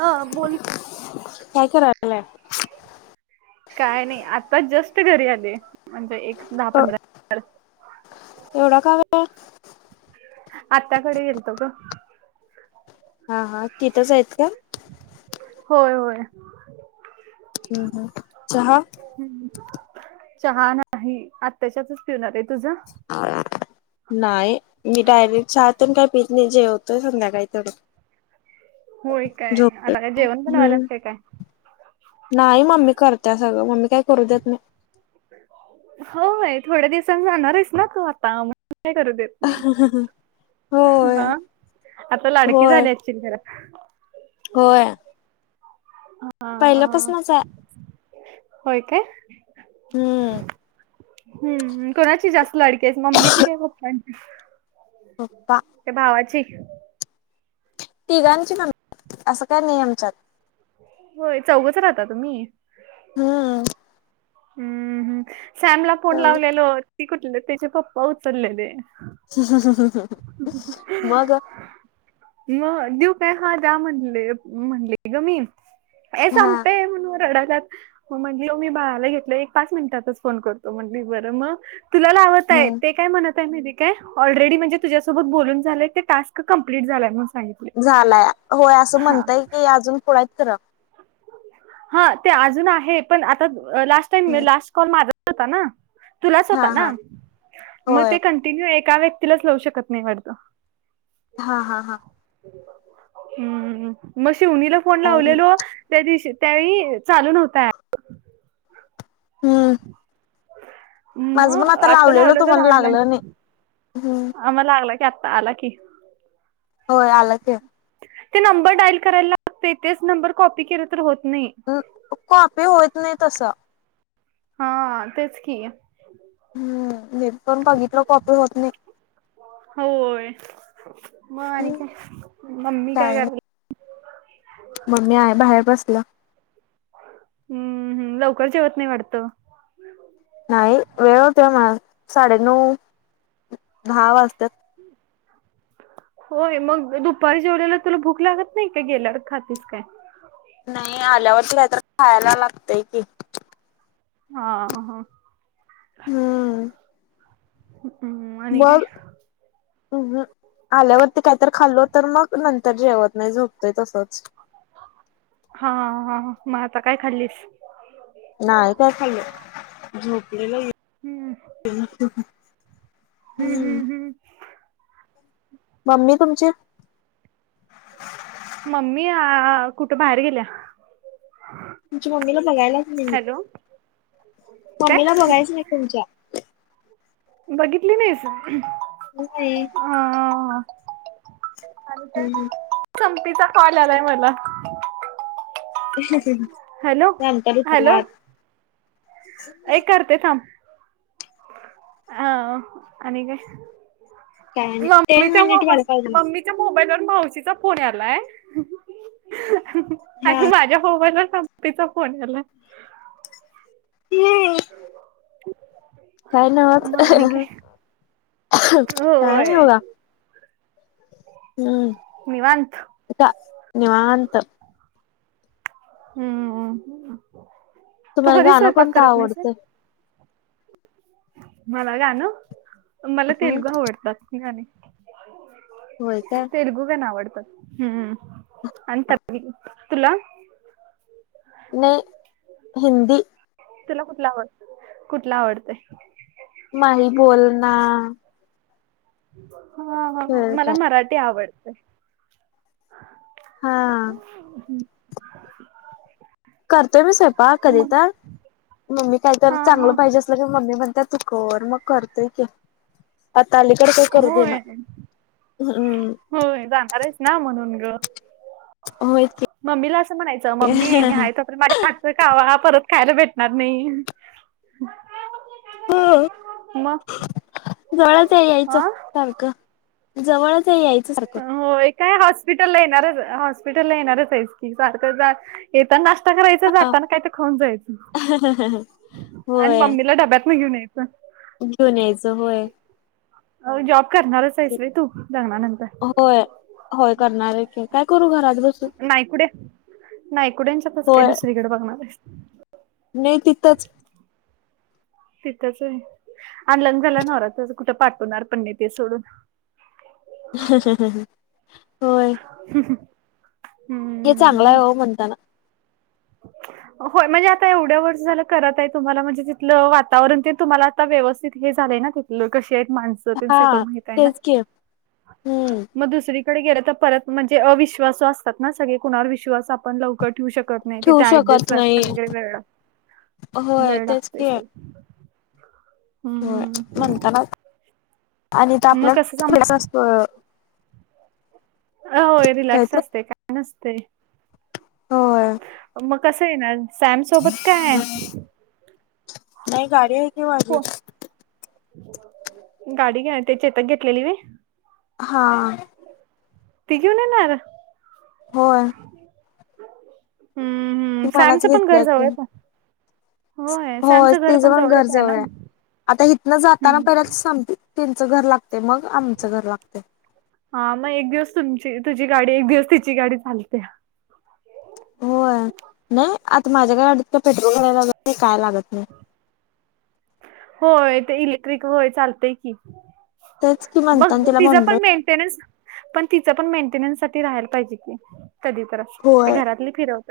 हा. बोल की. काय करा- यला? काय नाही. आताच जस्ट घरी आले. म्हणजे एक दहा अ पंधरा- [unintelligible] एवढा का वेळ? आत्याकडे गेलतो ग. हा हा. तिथंच आहेत का? होय होय. हम् हम चहा? चहा नाही आत्याच्यातच पिवूण आले, तुझं? ह [inaudible] नाही मी डायरेक्ट चहातून काही पित नाहीजेवतोय संध्याकाळी थोडं होय काय आता काय जेवण हम्म बनवायलाच का काय? नाही मम्मी करत्या सगळं मम्मी काही करू देत नाय होय थोड्या दिवसां जाणारयस ना तू आता मग नाय करू देत नाही होय हा आता लाडकी होय झाले अशील जरा होय हा पहिल्यापासनचाय होय काय? हम्म हम्म हं कोणाची जास्त लडकीयस मम्मीची की पप्पांची? पप्पा त्या भावाची? तिघांची पण असं काय नाही आमच्यात होय चौघच राहता तुम्ही? हं हम्म हम् सॅमला फोन लावलेलो ती कुठली तीचे पप्पा उचलेले हं हं मग? मग देऊ काय? हा जा म्हणले म्हणले ग मी हे हा संपय म्हणून रडा जात म्हणे मी बाळाला घे एक पाच मिनिटात फोन करतो म्हणले. बर मग तुला लावतय आहे. हम्म ते काय म्हणत आहे माहित काय ऑलरेडी म्हणजे तुझ्यासोबत बोलून झालेय ते टास्क कमंप्लीट झाला म्ह- झालाय होय असं म्हणतय की अजून पुढत खरं हा ते अजून आहे पण आ लास्ट टाईम [unintelligible] फोन माझाच होता ना? तुलाच होता हा ना? हा म होय. ते कंटिन्यू एका व्यक्तीलाच लवू शकत नाही वाटतं? हा हा हा हम्म मग शिउनीला फोन काय नाही. लावलेलो त्या दिवशी त्यावेळी चालू नव्हतं ॲप हम्म माझ मण मग आता लावलेल लावलं तर तुम्हाला ऑनलाईन लागलं नाही. हम् आम्हाला लागला की, आत्ता आला की होय आला की ते नंबर डाईल करायला लागते तेच तेच नंबर कॉपी केलं तर होत नाही. काॅपी होत नाही तसा हा, तेच की हम् नेट पण बघितलं कॉपी होत नाही होय मग आणि हम्म काय, मम्मी काय करायली? मम्मी आहे बाहेर बसलंया हम्म हम लवकर जेवत नाही वाटतं नाही वेळ होतोय म्हणा साडेनऊ दहा वाजतात होय मग दुपारी जेवल्यावर तुला भूक लागत नाही का? गेल्यावर खातीस काय? नाही आल्यावर काहीतरी खायाला लागतय की हा हं हम्म हम्म हम्म. आणि काय मग. अम ह आल्यावरती काय तर खाल्लो तर मग नंतर जेवत नाही झोपतोय तसंच. हा हा हा हा मग आता काय खाल्लीस. नाही काय खाल्ल झोपली बई. हम्म. हम्म हम्म हम्म. मम्मी तुमची मम्मी आ कुठे बाहेर गेल्या. तुमच्या मम्मीला बघायलाच नाही मी हॅलो काय मम्मीला बघायचंये तुमच्या. बघितली नाहीस. नाही. हा आणि त्या संपीचा कॉल आलाय मला. [unintelligible] हॅलो नंतर उचला हॅलो. आत ये करते थांब अ आणि काय? काय नाही मम्मी टेन जाऊ मिनिट व्हायला आपण पाहिजे मम्मी च्या मोबाईल वर मावशीचा फोन आलाय. आणि हा माझ्या मोबाईल वर सं [inaudible] तीचा फोन आलाय. हम्म. [inaudible] काय ना होत मग आणि काय [unintelligible] काय नाही होय बाबा. हम्म निवांत आता निवांत. हम्म हम्म हम्म तू तुम्हाला कधी गाणं स्वयंपाक कोणतं करत नाहीस व्हय. आवडतंय मला गाणं मला हं, तेलगू आवडतात गाणे. होय काय तेलगु गाणे आवडतात हम्म. हा. आणि [inaudible] तुला? नाही हिंदी. तुला कुठला आवडत कुठला आवडतय. नाही बोल ना. हा हा हा होय मला काय मराठी आवडतय. हा [inaudible] करतोय मी स्वयंपाक कधी मग तर मम्मी काय तर हा हा चांगलं पाहिजे अस ते बी मम्मी म्हणतात तु कर म करतोय की. आता अलीकडं काही करू दे ना होय हम हम्म. होय जाणार आहेस ना म्हणून ग. होयच की मम्मीला असं म्हणायचं मम्मी मी आहे तो पर्यंत माझ्या वाटतय खावा परत खायला भेटणार नाही. हो [unintelligible] म. जवळच यायचं सारखं जवळचये यायच हो काय हॉस्पिटल ला येणारच हॉस्पिटल ला येणारच आहेस की सारखं जा ते पण नाश्ता करायचा हा जातांना काय ते खाऊन जायचं. [unintelligible] आणि होय मम्मीला डब्यांतन घेऊन यायचं. घेऊन यायचं व्हय. अ जॉब करणारच आहेस रे तू लग्नानंतर. होय होय करणार आहे काय करू घरात बसून नाही कुडे नाही कुड्यांच्यातच काय होय दुसरीकडे बघणार ये. नाही तिथंच तिथंच आहे अन लग्न झाल्यावर नवरा कुठे पाठवणार पण नाही ते सोडून होय. हमह. हे चांगलंय हो म्हणताना हो म्हणजे आता एवढ्या वर्ष झालं करत आहे तुम्हाला म्हणजे तिथलं वातावरण ते तुम्हाला आता व्यवस्थित हे झालंय ना ते लोक कशी आहेत माणस सगळं हा माहित आहे ना. तेच की हम्म मग दुसरीकडे गेले तर परत म्हणजे अविश्वास असतात ना सगळे कुणावर विश्वास आपण लवकर ठेवू शकत नाही ठेवू तिथे ॲडजेस्ट शकत व्हायला नाही वेळ लागतो होय वेळ तेच की लागतो. होय हममम.. म्हणताना आणि तर आपल्या सांग [unintelligible] होय काय रिलॅक्स ते असते काय नसते. होय मग कसं येणार सॅम सोबत काय? नाही गाडी आहे की माझी हो. गाडी घ्याया ते चेतक घेतलेली भी हा. ती घेऊन येणार होय. हम्म हम्म ती मलाच सॅमचं पण घेतल्या घर की. जवळच आहे. होय सॅमचं तीज पण जवळच घर आहे ना जवळय आता इथनं जाताना हम्म. पहिला सांगते त्यांच घर लागतय मग आमच घर लागतय हा मग एक दिवस तुमची तुझी गाडी एक दिवस तिची गाडी चालतया. होय नाही आता माझ्या गाडीत पेट्रोल भराया लागत नाय काय लागत नाय. होय ते इलेक्ट्रिक होय चालतय की तेच की म्हणताना मग तिला तिज म्हणलोय पण मेन मेंटेनन्स तिच पण मेंटेनन्स साठी राहायला पाहिजे की कधीतर होय घरातली फिरव [inaudible]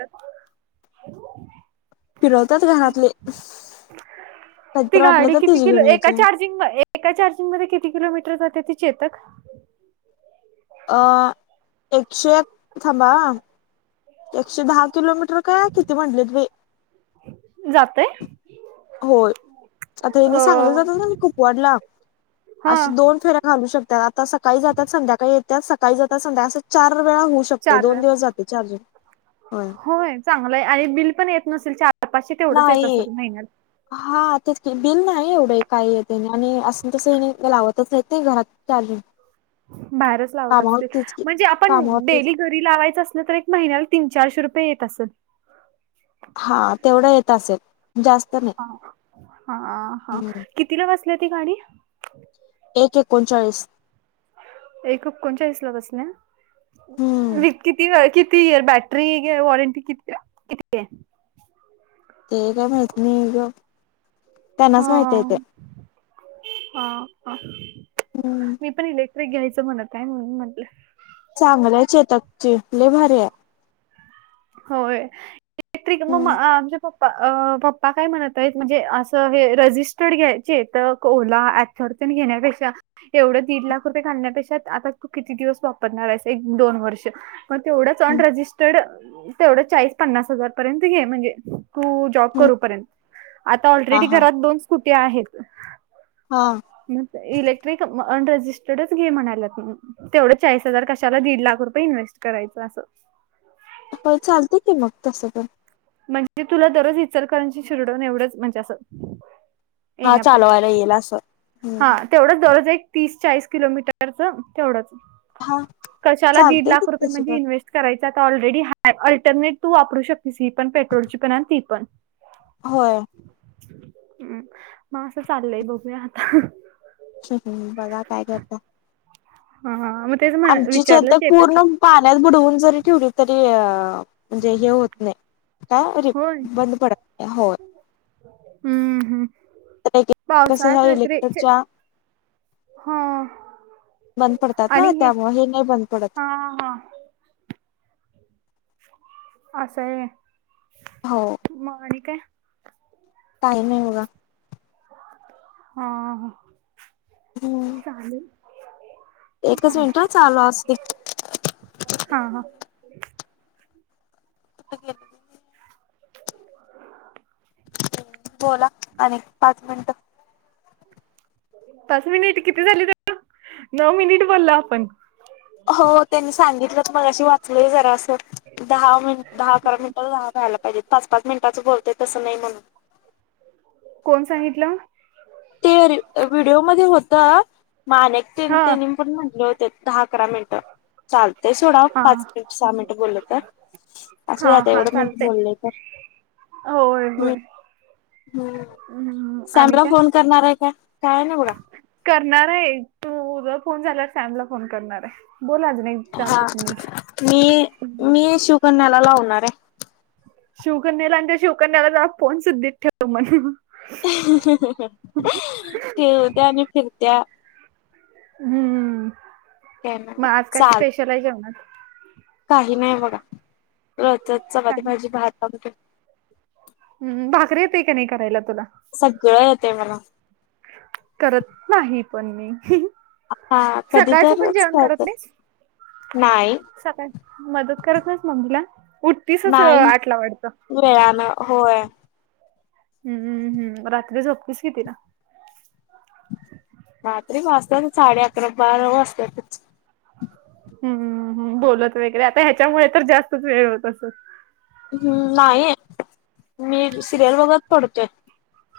फिरवतात घरातले ती काहीतर वाटलं गाडी तर किती तिची किलो घेऊन एका यायची चार एका चार्जिंग मध्ये किती किलोमीटर जाते ती चेतक? अ एकशे एक थांबा अ एकशे दहा किलोमीटर का किती म्हटलीत बाई जातय होय आता अ हेनी सांगली ला जात्यात कुपवाडला हा असे दोन फेऱ्या घालू शकतात आता सकाळी जातात संध्याकाळी येतात सकाळी जातात संध्याकां चार वेळा होऊ शक चार दोन वेळा दिवस जातय चार्जर होय होय चांगलंय आणि बिल पण येत नसेल चार पाचशे तेवढंच येत नाही. असेल महिन्याला हा तेच की बिल नाही एवढं काही येत नाही आणि असून तसं लावतच नाही घरात चार्जिंग [inaudible] बाहेरच लावत कामावर असतील तेच की म्हणजे आपण कामावर तेच डेली घरी घरी लावायचं असल तर एक महिन्याला तीन चारशे रुपये येत असल हा तेवढं येत असेल जास्त नाही. हा हा. हम्म कितीला बसली ती गाडी? एक एकोणचाळीस. एक कोणचाळीस ला बसले ना. हम्म वी किती कितीर बॅटरी वॉरंटी किती किती आहे ते काय माहित नाही ग त्यांनाच हा माहित आहे ते हा हा हम्म मी पण ईलट ते घ्यायचं म्हणत आहे म्हणून म्हंटलं चांगल्या च येत्यात की लय भरी आहे. होय इलेक्ट्रिक म म हम्म आमचे पप्पा प अ पप्पा काय म्हणत आहेत म्हणजे असं हे रजिस्टर्ड घ्यायचे तर कोला फॉर्च्यून घेण्यापेक्षा एवढं दीड लाख रुपये घालण्यापेक्षा आता तु किती दिवस वापरणार आहेस एक, दोन वर्ष मग तेवढंच हम्म अनरजिस्टर्ड तेवढं चाळीस, पन्नास हजार पर्यंत घे म्हणजे तु जॉब हम्म करूपर्यंत आता हा ऑलरेडी हा घरात दोन स्कुटी आहेत हा मग इलेक्ट्रिक अ अनरजिस्टर्डच घे म्हणाल्यात तेवढं चाळीस हजार कशाला दीड लाख रुपये इनव्हेस्ट करायचं आसं होय चालत की मग तसं पण म्हणजे तुला दररोज इचलकरांची शिरढोण एवढंच म्हणजे असं हा एण्यापुरत चालवायला येईल असं. हम्म हा तेवढंच दररोज एक, तीस, चाळीस किलोमीटरच अ तेवढंच हा कशाला दीड चालतंय की लाख रुपये तसं म्हणजे पण इन्व्स्ट करायचा ऑलरेडी ह अल्टरनेट तू वापरू शकतेस ही पण पेट्रोलची पण आणि ती पण होय हु म असं चाललंय बघूया आता हं हु हु बघा काय करता हा हा म तेच म आमची छतक पूर्ण पाण्यात बुडवून जरी ठेवली तरी अ म्हणजे हे होत नाही का होय बंद पडत नाही होय. हम्म हम्म स [unintelligible] ह पावसाळ्यात वगैरे इलेक्ट्रिकच्या हा.. बंद पडतात ना त्यामुळ हे नाही बंद हा पडत हा आस हाय होय हो मग आणि काय काही नाही बघा हा.. हम्म. चालेल. एकच मिनिट चालतंय चालू असुदे. हा हा. कुत के [unintelligible] बोला आणि पाच मिनिटं पाच मिनिट किती झालीत नऊ मिनिट बोललो आपण. हो त्यांनी सांगितलं तर मगशी वाचलय जरा अस दहा मिनट, दहा, अकरा मिनिट दहा व्हायला पाहिजेत पाच, पाच मिनटाच बोलतय तसं नाही म्हणून. कोण सांगितलं? ते व्हिडिओ मध्ये होता हा मानकनी पण म्हटले होते दहा, अकरा मिनट. चालतय सोडा हा पाच ते सहा मिनिट बोलल तर. असू हा दे आता हा एवढं मिनट चालतय बोलय त होय होय. हम्म. हम्म आणि सॅमला काय फोन करणार आहे काय? काय नाई बगा. करणार आहे एक तूज फोन झाल्यावर सॅमला फोन करणार आहे. बोल अजून एक चार हा. पाच मिनिट मी मी शिकन्याला लावणार हाय. शिवकन्याला आणि त्या शिवकन्याला जा फोन सुुद्धी ठेव मन अहं. अहं अहं ठेवत्या आणि फिरत्या. हम्म. काय नाही मग बघा आज काय चाल स्पेशल आहे जेवणात? काही नाही बघा. रोजच चपाती, काही भाजी, भात आमटी. हम्म. भाकरी येतय का नाही करायला तुला? सगळं येतय मला. करत नाही पण मी अहं. हा कधी सकाळचं पण तरच जेवण करत नाहीस? नाही सकाळ मदत करत नाहीच मम्मीला उठतीसच आटला वाढत? वेळान होय. हम्म हम्म. रात्री झोपतीस किती ला? रात्री वाजता साडे अकरा, बारा वाजतातच. हम्म हम्म, बोलत वगैरे आता ह्याच्यामुळे तर जास्तच वेळ होत अस हम्म. नाही मी सिरियल बगत पडतोय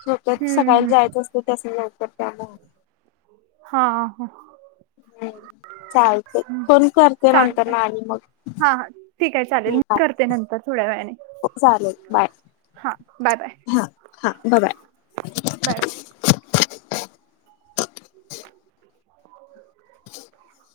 झोपेत हम्म सकाळी हम्म. जायच असतय त्यासनी लवकर त्या हा हा. हम्म. चालतेय फोन करते नंतर न चालतंय आणि मग हा हा ठीक आहे चालेल हम्म. मी करते नंतर थोड्या वेळाने. चालेल बाय हा बाय बाय हा हा ब बाय. बाय. [inaudible]